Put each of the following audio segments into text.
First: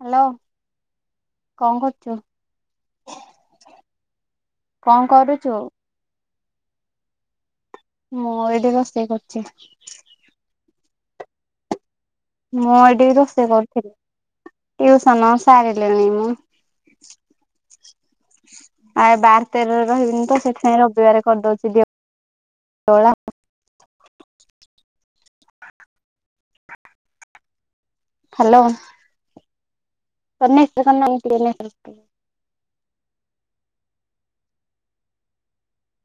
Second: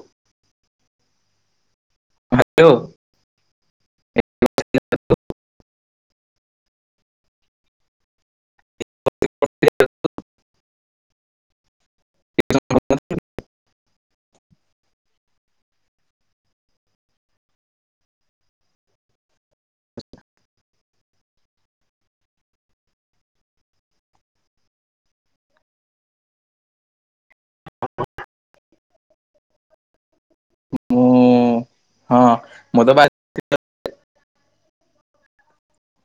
Hello କଣ କରୁଛୁ hello କଣ କରୁଛୁ ମୁଁ ଏଇଠି ରୋଷେଇ କରୁଛି। ମୁଁ ଏଇଠିକି ରୋଷେଇ କରୁଥିଲି। ଟଉସନ ସାରି ଲେଣି ମୁ ଆ ବାର ତେରରେ ରହିବିନି ତ ସେଥିାଇଁ ରବିବାର କରିଦଉଛି ଦେଓ ଦେଓଳା ହ୍ୟାଲୋ ସେଇ ସେ ଏଇି ହଁ ମୋ ବାଇ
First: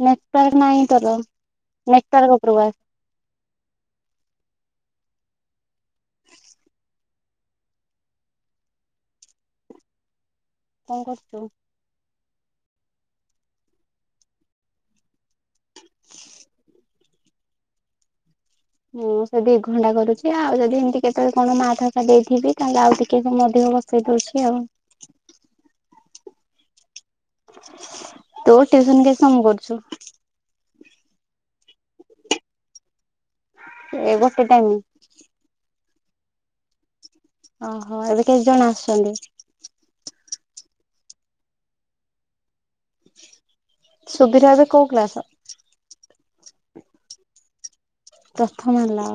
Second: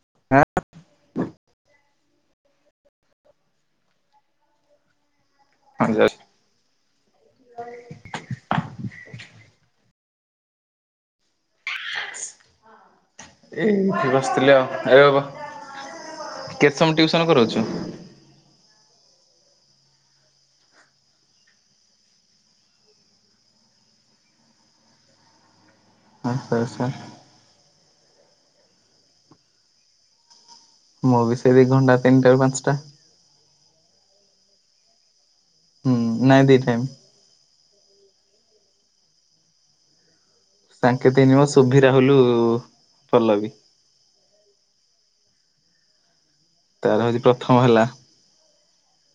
ନେକ୍ଟ ତାରଖ ନହିଁ ତର ନେକ୍ଟ ତାରିଖ ଉପବାସ ହଜାର ହ କଣ କରୁଛୁ। ଏଇଠିକ ବସିଥିଲି ଆଉ ଏରେ ବା କେତେ ସମୟ ଟିଉସନ କରାଉଛୁ। ହଁ ସେ ଦିଇ ଘଣ୍ଟା କରୁଛି ଆଉ ଯଦି ଏମିତି କେତେବେଳେ କଣ ମା ସା ଦେଇଥିବି ତାହେଲେ ଆଉ ଟିକେ ସେଇଠ ଅଛି ଆଉ ହ ସାର୍ ସାର୍ ତୁ ଟଉସନ କିଛି ସମୟ କରୁଛୁ। ମୁଁ ବି ସେଇ ଦି ଘଣ୍ଟା ତିନିଟାରୁ ପାଞ୍ଚଟା ଏ ଗୋଟେ ଟାଇମ ହୁଁ ନାଇଁ ଦି ଟାଇମ୍ ଓହୋ ଏବେ କେତେ ଜଣ ଆସୁଛନ୍ତି। ସାଙ୍କେ ନିିବ ଶୁଭି ରହଲୁ ଭଲ ବି ସୁବିଧାବେ କଉ କ୍ଲାସ? ତାର ହଉଛି ପ୍ରଥମ ହେଲା। ପ୍ରଥମ ହେଲା।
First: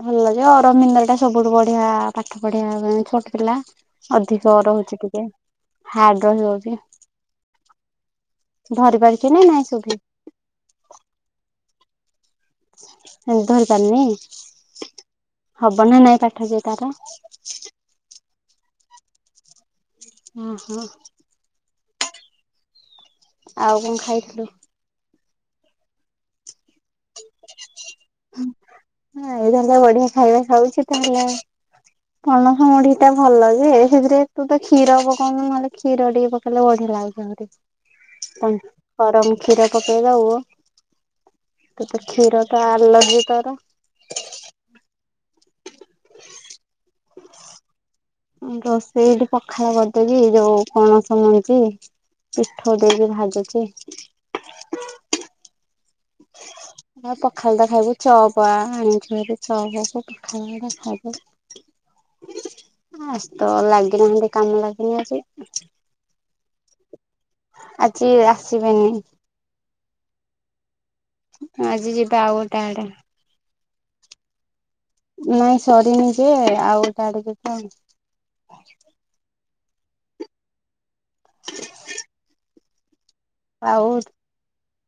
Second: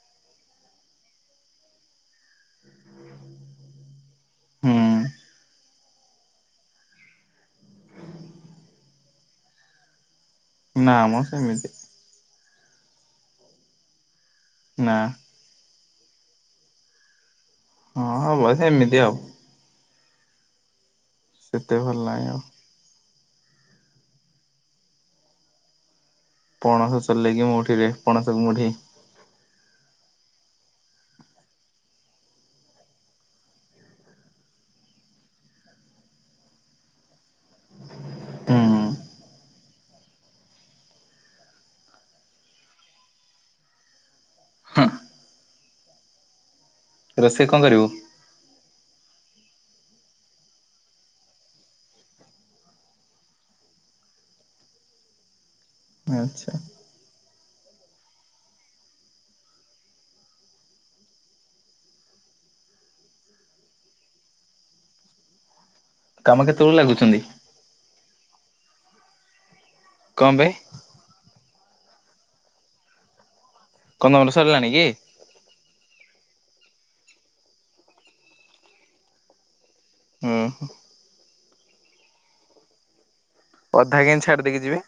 ଭଲ ଯେ ଅରବିନ୍ଦ୍ର ଟା ସବୁଠୁ ବଢିଆ ପାଠ ପଢିବା ଛୋଟ ପିଲା ଅଧିକ ହୁଁ ରହୁଛି ଟିକେ ହାର୍ଡ ରହିଯାଉଛି। ଧରିିପରିଚିନା କି ନାଇଁ ସୁବି ନା ମ ସେମିତି। ଧରି ପାରୁନି ନା। ହବ ନା ନାଇଁ ପାଠ ଯଏ ତାର। ହଁ ହବ ସେମିତି ଆଉ। ହଁ ହଁ ସେତେ ଭଲ ନାହିଁ ଆଉ। ଆଉ କଣ ଖାଇଥିଲୁ। [unintelligible] ହଁ ଏଇଥର ତାହେଲେ ବଢିଆ ଖାଇବା ଖାଉଛି ତାହେଲେ। ପଣସ ମୁଢି ଟା ଭଲ ଲାଗେ ଯେ ସେଥିରେ ତୁ ତ କ୍ଷୀର ପକାଉନୁ ନହେଲେ କ୍ଷୀର ଟିକେ ପକେଇଲେ ବଢିଆ ଲାଗିବ। [inaudible] ଗରମ କ୍ଷୀର ପକେଇ ଦବୁ। ତତେ କ୍ଷୀର ତ ଆଲର୍ଜି ତାର। [inaudible] [unintelligible] ରୋଷେଇଠି ପଖାଳ କରିଦେଛି ଯୋଉ ପନସ ମଞ୍ଜି ପିଷ୍ଠ ଦେବି ଭାଜୁଛି। ଆଚ୍ଛା ପଖାଳ ଦେ ଖାଇବୁ ଚପ ଆଣିଛୁ ଚବବୁ ପଖାଳ ଖାଇବୁ। ଆ ତ ଲାଗିନାହାନ୍ତି କାମ ଲାଗିନି ଆଜି। କାମ କେତେବେଳେ ଲାଗୁଛନ୍ତି? ଆଜି ଆସିବେନି। କମ୍ବେ। ଆଜି ଯିବା ଆଉ ଗୋଟେ ଆଡେ। [unintelligible] ସରିଲାଣି କି ନାଇଁ ସରିନି ଯେ ଆଉଟାଡିକ କଣ। ହଁ ହ। ଆଉ। ଅଧା କେମୀତି ଛାଡ଼ି ଦେଇକି ଯିବେ।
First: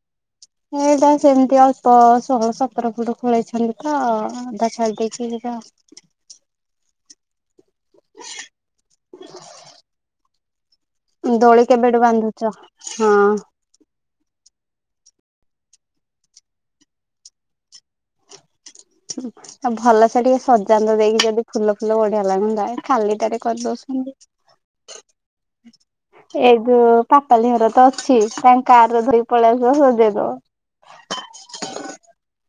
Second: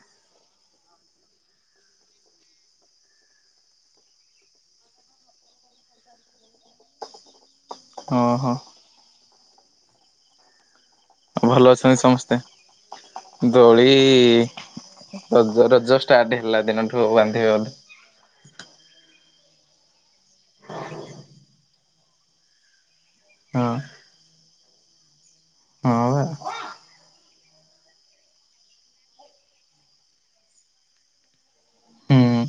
ଏଇଟା ସେମିତି ଅଳ୍ପ ଷୋହଳ ସତର ଫୁଟ ଖୋଳେଇଛନ୍ତି ତ ଅଧା [inaudible] ହଁ ହୋ। [inaudible] ଭଲ ଦୋଳି ଅଛନ୍ତି କେବେଠୁ ସମସ୍ତେ? ବାନ୍ଧୁଛ? ଦୋଳି ରଜ ରଜ ଷ୍ଟାର୍ଟ ହେଲା ଦିନଠୁ ବାନ୍ଧିବା ଆଉ ଭଲସେ ଟିକେ ସଜାନ୍ତ ଦେଇକି ଯଦି ଫୁଲ ଫୁଲ ବଢିଆ ଲାଗନ୍ତା ଖାଲି ଟାରେ। କରି ହଁ ଦଉଛନ୍ତି ହଁ ବା ଏଵେ ପା ପାପାଲି ଘର ତ ଅଛି ତାଙ୍କ କାର୍ ଧରୀ ପଳେଇଆସି ଦେଇଦବା। ହୁଁ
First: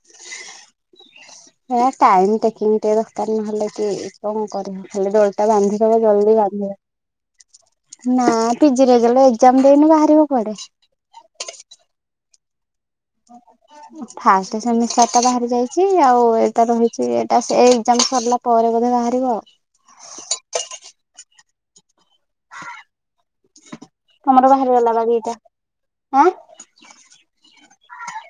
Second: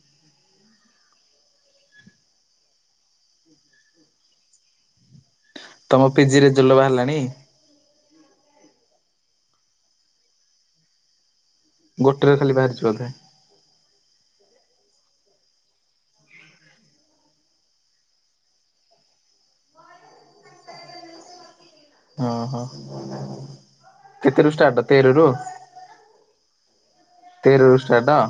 [inaudible] ହେ ଟାଇମ୍ ଟେକିଂ ଟିକେ ଦରକାର ନହେଲେ କି କଣ କରିବ ଖାଲି ଦ। ଟା ବାନ୍ଧିଦବ ତମ ପିଜି ଜଲଦି ରେଜଲ୍ଟ ବାନ୍ଧ। ବାହାରିଲାଣି? ନା ପିଜି ରେଜଲ ଏକଜାମ ଦେଇନି ବାହାରିବ କୋଆଡେ। ଗୋଟେରେ ଖାଲି ବାହାରିଛି ବୋଧେ। [inaudible] ଫାଷ୍ଟ ସେମିଷ୍ଟର ଟା ବାହାରି ଯାଇଛି ଆଉ ଏଇଟା ରହିଛି ଏଇଟା ସେ ଏକଜାମ ସରିଲା ପରେ ବୋଧେ ବାହାରିବ ଆଉ। ହଁ ହଁ ତମର କେତେ ର ଷ୍ଟାର୍ଟ ବାହାରିଗଲା ବା ତେରରୁ? ଦିଟା ଆଁ ତେରରୁ ଷ୍ଟାର୍ଟ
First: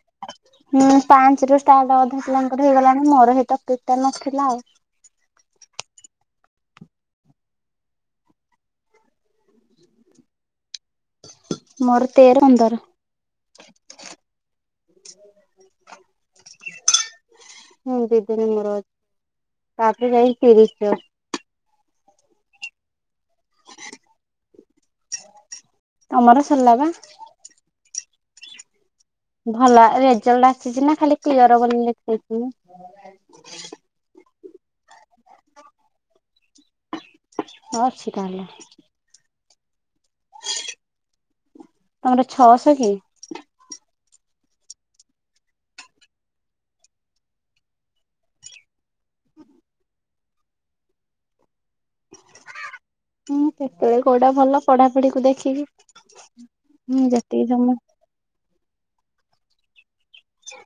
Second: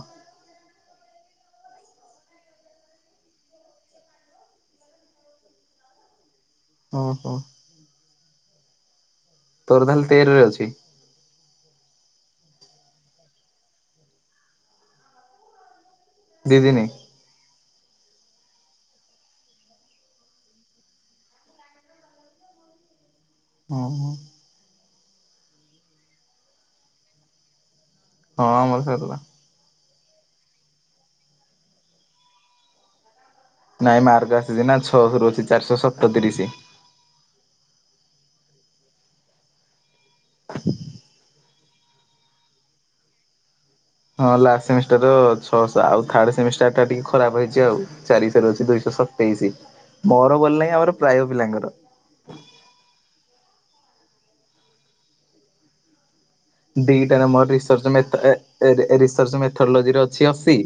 ହୁଁ ପାଞ୍ଚ ରୁ ଷ୍ଟାର୍ଟ ଅଧା ପିଲାଙ୍କର ହେଇଗଲାଣି ମୋର ହେଇ ଟପିକ ଟା ନଥିଲା ଆଉ। ଓଁ ହୋ। ତୋର ତାହେଲେ ତେରରେ ଅଛି। ମୋର ତେର ପନ୍ଦର। [inaudible] ଦିଦିିନି। ହୁଁ ଦି ଦନି ମୋର ତାପରେ ଯାଇ ତିରିଶ ରେ ଅ, ହଁ। ଅମର ସୋଲା ବା। ହଁ ଆମର ସରିଲା। ଭଲ ରେଜଲଟ ଆସିଛି ନା ଖାଲି କ୍ଲିୟର ବୋଲି ଲଖେଇଛି ମୁ। ନାଇଁ ମାର୍କ ଆସିଛି ନା ଛଅଶରୁ ଅଛି ଚାରିଶହ ସତତିରିଶ। ହଁ ଅଛି ତାହେଲେ। [inaudible] ତମର ଛଅଶହ କି? ହଁ ଲାଷ୍ଟ ସେମିଷ୍ଟାର ର ଛଅଶହ ଆଉ ଥଡ ସେମିଷ୍ଟାର ଟା ଟିକେ ଖରାପ ହେଇଛି ଆଉ ଚାରିଶହରୁ ଅଛି ଦୁଇଶହ ତେଇଶି ମୋର ଗଲ ନାହିଁ ଆମର ପ୍ରାୟ ପିଲାଙ୍କର। ହୁଁ ସେତେବେଳେ କୋଉଟା ଭଲ ପଢାପଢିକୁୁ ଦେଖିକି। ହୁଁ ଦିଟାରେ ଯେତିକି ମୋର ଜମା ରିସର୍ଚ୍ଚ ମେଥ ରିସର୍ଚ୍ଚ ମେଥଲୋଜି ର। ସେ ଅଶୀ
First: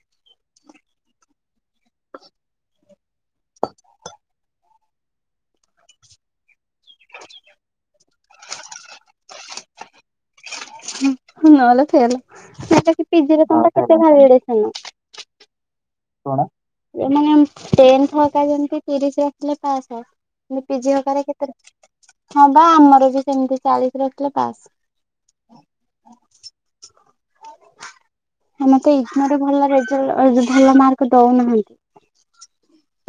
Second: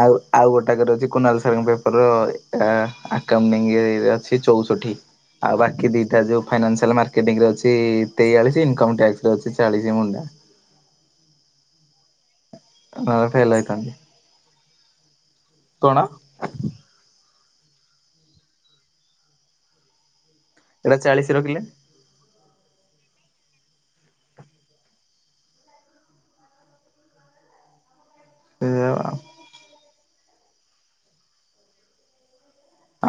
ଆଉ। ଆଉ ଗୋଟାକରେ ଅଛି କୁନାଲ ସାରଙ୍କ ପେପର ଆଁ ଆକାଣଟିଙ୍ଗ ଅଛି ଚଉଷଠି। ଆଉ ବାକି ଦିଟା ଯୋଉ ଫାଇନାସିଆଲ ମାର୍କେଟିଂ ରେ ଅଛି ତେୟାଳିଶ ଇନକମ ଟକ୍ସ। ଚାଳିଶ ମୁଣ୍ଡା। ହ ନହେଲେ ଫେଲ୍ ନହେଲେ ପିଜିରେ ଫେଲ ତମ ହେଇଥାନ୍ତି। କେତେ ବଳିଡେସନ। କଣ। କଣ [unintelligible] ପିଝି ହକାରେ ଏଇଟା ଚାଳିଶ ରଖିଲେ କେତେ ହଁ ବା ଆମର ବି ସେମିତି ଚାଳିଶ ରଥିଲେ ପାସ୍। ଆମତ ଏଇଗନୋ ଭଲ ରେଜଲ୍ଟ ଭଲ ମାର୍କ ଦଉନାହାନ୍ତି।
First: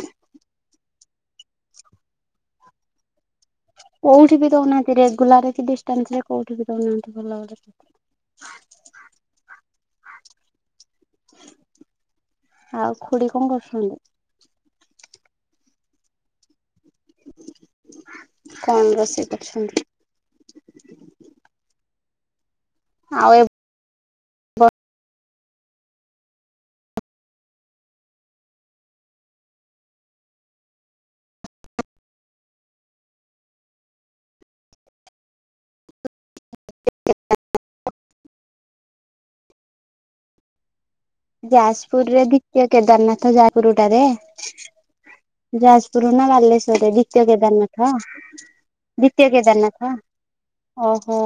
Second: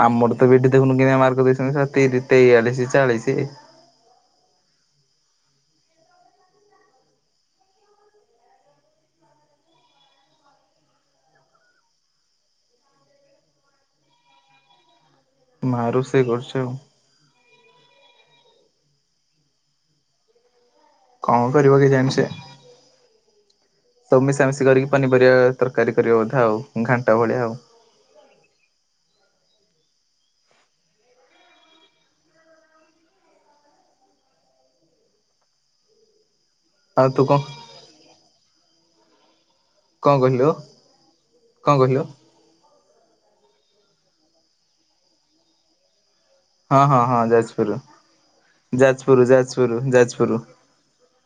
ଆମର ତ ବିଠି ଦେଖୁନୁ କି ମାର୍କ ଦେଇଛନ୍ତିତି ତେୟାଳିଶି ଚାଳିଶ। କୋଉଠି ବି ଦଉନାହାନ୍ତି ରେଗୁଲାର କି ଡିଷ୍ଟାନସ ରେ କୋଉଠି ବି ଦଉନାହାନ୍ତି ଭଲ ଭ। ଆଉ ଖୁଡି କଣ କରୁଛନ୍ତି। ମାରୁ ସେଇ। [unintelligible] କଣ ରଷେଇ କରଛନ୍ତି? କଣ କରିବ କେଜାଣି ସେ। ଆଉ ଏ ସବୁ ମିଶାମିଶି କରିକି ପନିପରିବା ତରକାରୀ କରିବା ବୋଧେ ଆଉ ଘାଣ୍ଟା ଭଳିଆ ଆଉ। ଆଉ ତୁ କଣ [inaudible] କଣ କହିଲୁ। କଣ କହିଲୁ ଯାଜପୁର ରେ ବି କେଦାରନାଥ ଯାଜପୁର ଟାରେ ଯାଜପୁର ନା ହଁ ବାଲେଶ୍ୱର। ରେ ହଁ ହଁ ଦ୍ୱିତୀୟ ଯାଜପୁର। କେଦାନନାଥ ଯାଜପୁର ଦ୍ୱିତୀୟ ଯାଜପୁର କେଦାନଥ। ଯାଜପୁର ଓହୋ।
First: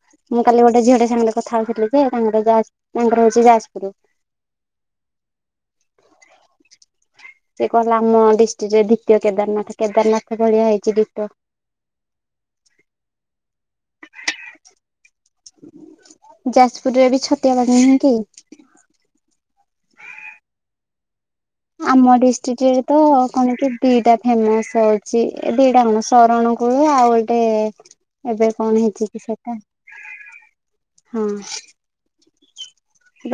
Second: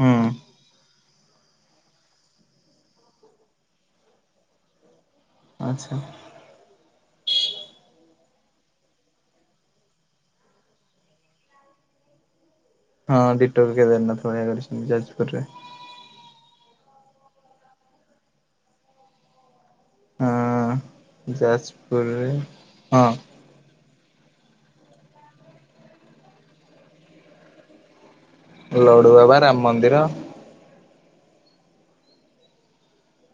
ହୁଁ ମୁଁ କାଲି ଗୋଟେ ଝିଅଟେ ସାଙ୍ଗରେ କଥା ହଉଥିଲି ଯେ ତାଙ୍କର ଯା ତାଙ୍କର ହଉଛି ଯାଜପୁର। ଆଚ୍ଛା। ସେ କହିଲ ଆମ ଡିଷ୍ଟ୍ରିକ୍ଟରେ ଦ୍ୱିତୀୟ କେଦାରନାଥ କେଦାରନାଥ ଭଳିଆ ହେଇଛି ଡିଟୋ। [inaudible] ହଁ ଡିଟୋ ବି କେଦାରନାଥ ଭଳିଆ କରିଛନ୍ତି ଯାଜପୁର ରେ। ଯାଜପୁରରେ ଏ ବି ଛତିଆ ବାଗ ନାଁ କି। ହଁ। ଯାଜ ଆମ ଡିଷ୍ଟ୍ରିକଟ ରେ ତ କଣ କି ଦିଟା ଫେମସ ହଉଛି ଏ ଦିଟା କଣ ଶରଣ କୂଳ ଆଉ ଗୋଟେ। ଏବେ କଣ ହେଇଛି କି ଲଡୁବାବା ସେଟା ରାମ ମନ୍ଦିର ହଁ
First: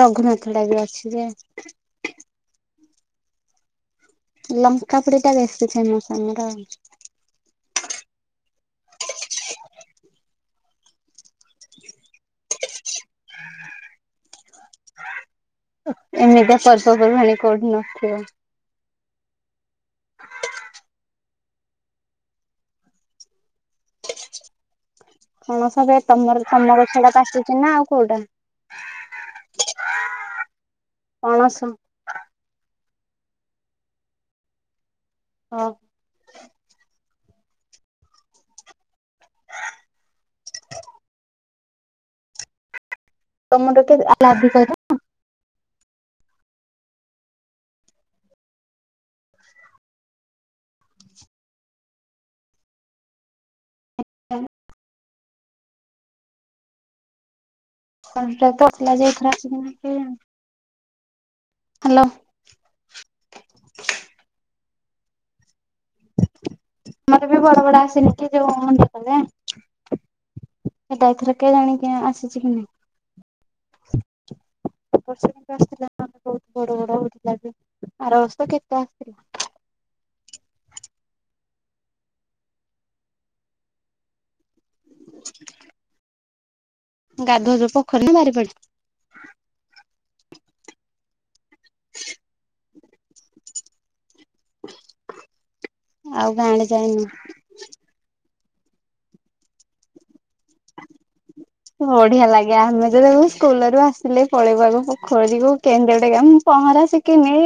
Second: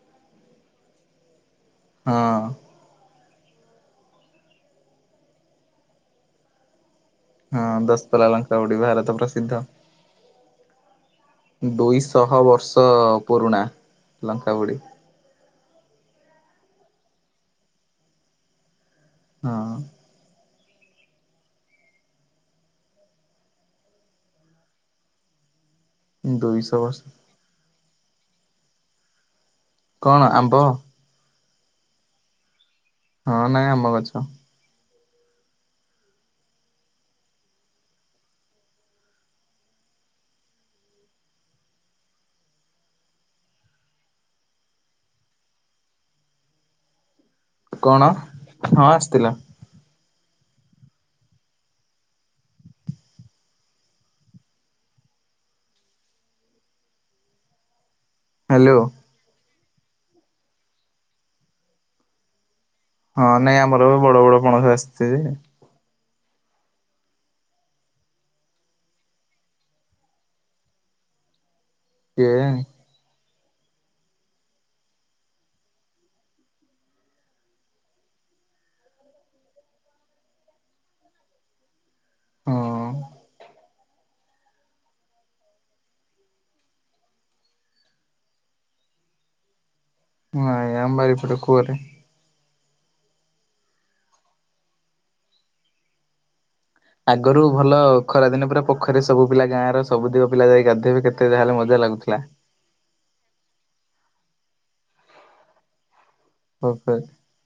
ରଘୁନାଥ ଟା ବି ଅଛି ଯେ ହଁ। ଲଙ୍କା ପୁଡି ଟା ବେଶୀ ଫେମସ ଆମର। ହଁ ଦସ୍ତଲା ଲଙ୍କଉଡ଼ି ଭାରତ ପ୍ରସିଦ୍ଧ। ଦୁଇଶହ ବର୍ଷ ପୁରୁଣା ଲଙ୍କା ପୁଡି। ଏମିତି ପର୍ବପର୍ବାଣି କଉଠି ନଥିବ। ହଁ। କଣ ସ ଏ ତମର ଦୁଇଶହ ତମର ବର୍ଷ ଛୁଆଟାକୁ ଆସୁଛି ନା ଆଉ କୋଉଟା? କଣ ଆମ୍ବ? ପଣସ। ହଁ ନାଇଁ ଆମ ଗଛ। ହଁ। ତମର କେତେ ଆଧିକ ଏଇଟା। କଣ ହଁ ଆସିଥିଲା। [unintelligible] କଣ୍ଟ୍ରାକ୍ଟ ହ୍ୟାଲୋ ଆସିଲା ଯେ ଏଥର ଆସିନାହାନ୍ତି ଆଉ। ହ୍ୟାଲୋ। ହଁ ନାଇଁ ଆମର ବି ବଡ ବଡ ପଣସ ଆସି ଯେ ଆମର ବି ବଡ ବଡ ଆସିଲି କି ଯୋଉ [unintelligible] ଏଟା ଏଥର କେୟାଣି ଆସିଛି କି କେଜାଣି ନାଇଁ? ବର୍ଷ କୁ ବି ଆସିଥିଲା ନାମେ ବହୁତ ବଡ ବଡ ହଉଥିଲା ଆର ବର୍ଷ କେତେ ଆସିଥିଲ। ହଁ। ଗାଧଉଚ ପୋଖରୀ ନା ବାରିପଡେ? ହଁ ଆମ ଏପଟେ କୁଅରେ। ଆଉ ଗାଁ ଆଡେ ଯାଇନ? ଆଗରୁ ଭଲ ଖରାଦିନ ପୁର ପୋଖରୀ ରେ ସବୁିପିଲା ଗାଁ ର ସବୁ ଟିକ ପିଲା ଯାଇକ ଗାଧୋଇବେ କେତେ ଯାହାହେଲେ ମଜା ଲାଗୁଥିଲା। ବଢିଆ ଲାଗେ ଆମେ ତ ସବୁ ସ୍କୁଲୁ ଆସିଲେ ପଳେଇବାକୁ ପୋଖରୀକୁ [unintelligible] କାମ ପହଁରା ଶିଖିନି।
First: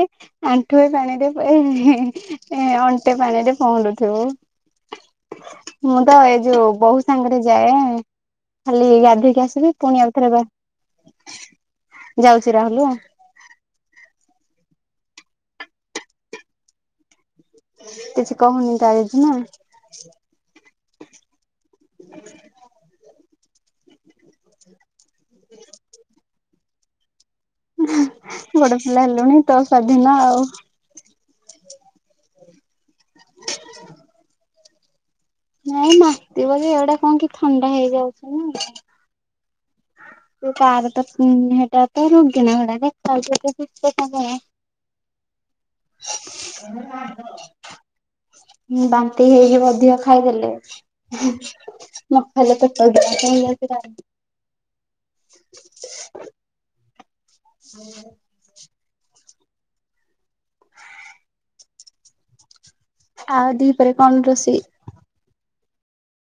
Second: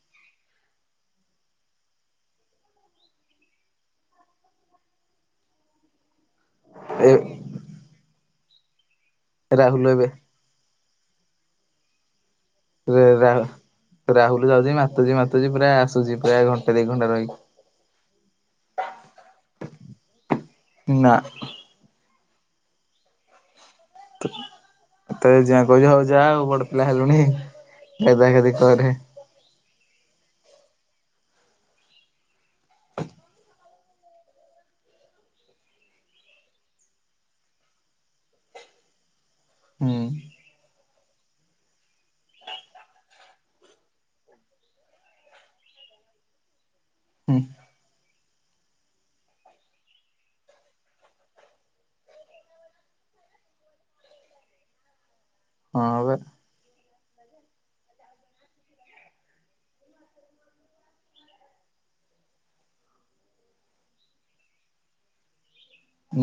ଆଣ୍ଠୁଏ ପାଣିରେ ଅଣ୍ଟେ ପାଣିରେ ପହଁରୁୁଥିବୁ। ମୁଁ ତ ଏଇ ଯୋଉ ବୋଉ ଏ ସାଙ୍ଗରେ ଯାଏ। ଖାଲି ଗାଧୋଇକି ଆସିବି ରାହୁଲ ପୁଣି ଏବେ ଆଉଥରେ ବା ଯାଉଛି ରାହୁଲ। ରେ ରାହୁ ରାହୁଲୁ ଯାଉଛି ମାତୁଛି ମାତୁଛି ପ୍ରାୟ ଆସୁଛି ପ୍ରାୟ ଘଣ୍ଟେ ଦି ଘଣ୍ଟା ରହିକି। କିଛି କହୁନି ତା ଜେଜେମା? ନା। ହୁଁ ତା ଜେଜେମା କହୁଛି ହଉ ଯା ଆଉ ବଡ ପିଲା ହେଲୁଣି ଗାଧା ଗାଧି କରେ। ତ ସ୍ୱାଧୀନ ଆଉ ହ ନାଇଁ ମାତିିବ ଏଗୁଡ଼ାକ କଣ କି ଥଣ୍ଡା ହେଇଯାଉଛି ନା ହୁଁ। ତୁ କାର ତ ହେଇଟା ତ ରୋଗୀନା ଗୁଡା ଦେଖା ଯାଉଛି ଗୋଟେ [unintelligible] ହୁଁ ଧ ହୁଁ ବାନ୍ତି ହେଇକି ବଧିକ ଖାଇଦେଲେ। ହୁଁ। ନ ଖାଇଲେ ପେଟ ଦରଜ ହେଇଯାଉଛି ରା ହ ହଁ ବା ହୁଁ ଆଉ ଦିହିପରେ କଣ ରୋଷେଇ?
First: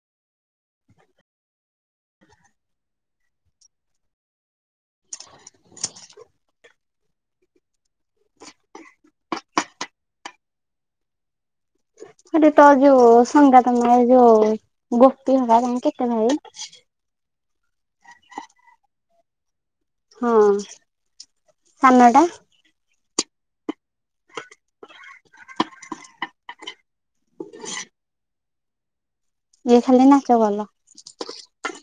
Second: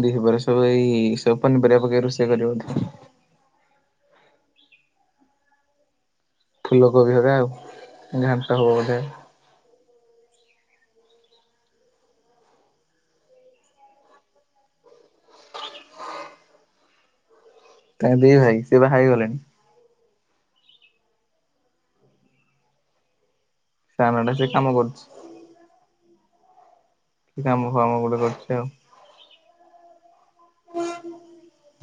ଦିହିପହରେ ସବୁ ଏଇ ସବୁ ପନିପରିବା ପକେଇକି ରୋଶେଇ କରିବ ବୋଧେ ଫୁଲକୋବି ହକା ଆଉ ଘାଣ୍ଟ ହବ ବୋଧେ? ଆରେ ତ ଯୁ ସଙ୍ଗାତ ମା ଯୋଉ ଗୋପୀ ହେକା ତାଙ୍କେ କେତେ ଭାଇ? ତଙ୍କେ ଦି ଭାଇ ସେ ବାହା ହେଇଗଲେଣି। ହଁ ସାନ ଟା? ସାନ ଟା ସେ କାମ କରୁଛି। କାମ ଫାମ ଗୋଟେ କରୁଛି ଆଉ। ଇଏ ଖାଲି ନାଚ କଲ୍।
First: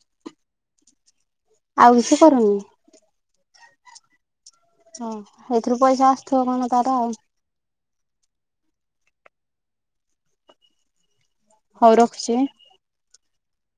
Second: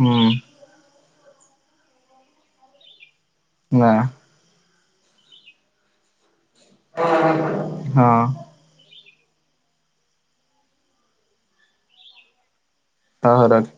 ହୁଁ। ଆଉ କିଛି କରୁନି? ନା। ହଁ ଏଥିରୁ ପଇସା ଆସୁଥିବ କଣ ତାର ଆଉ। ହଁ। ହଉ ରଖୁଛି। ହଁ ହଉ ରଖେ।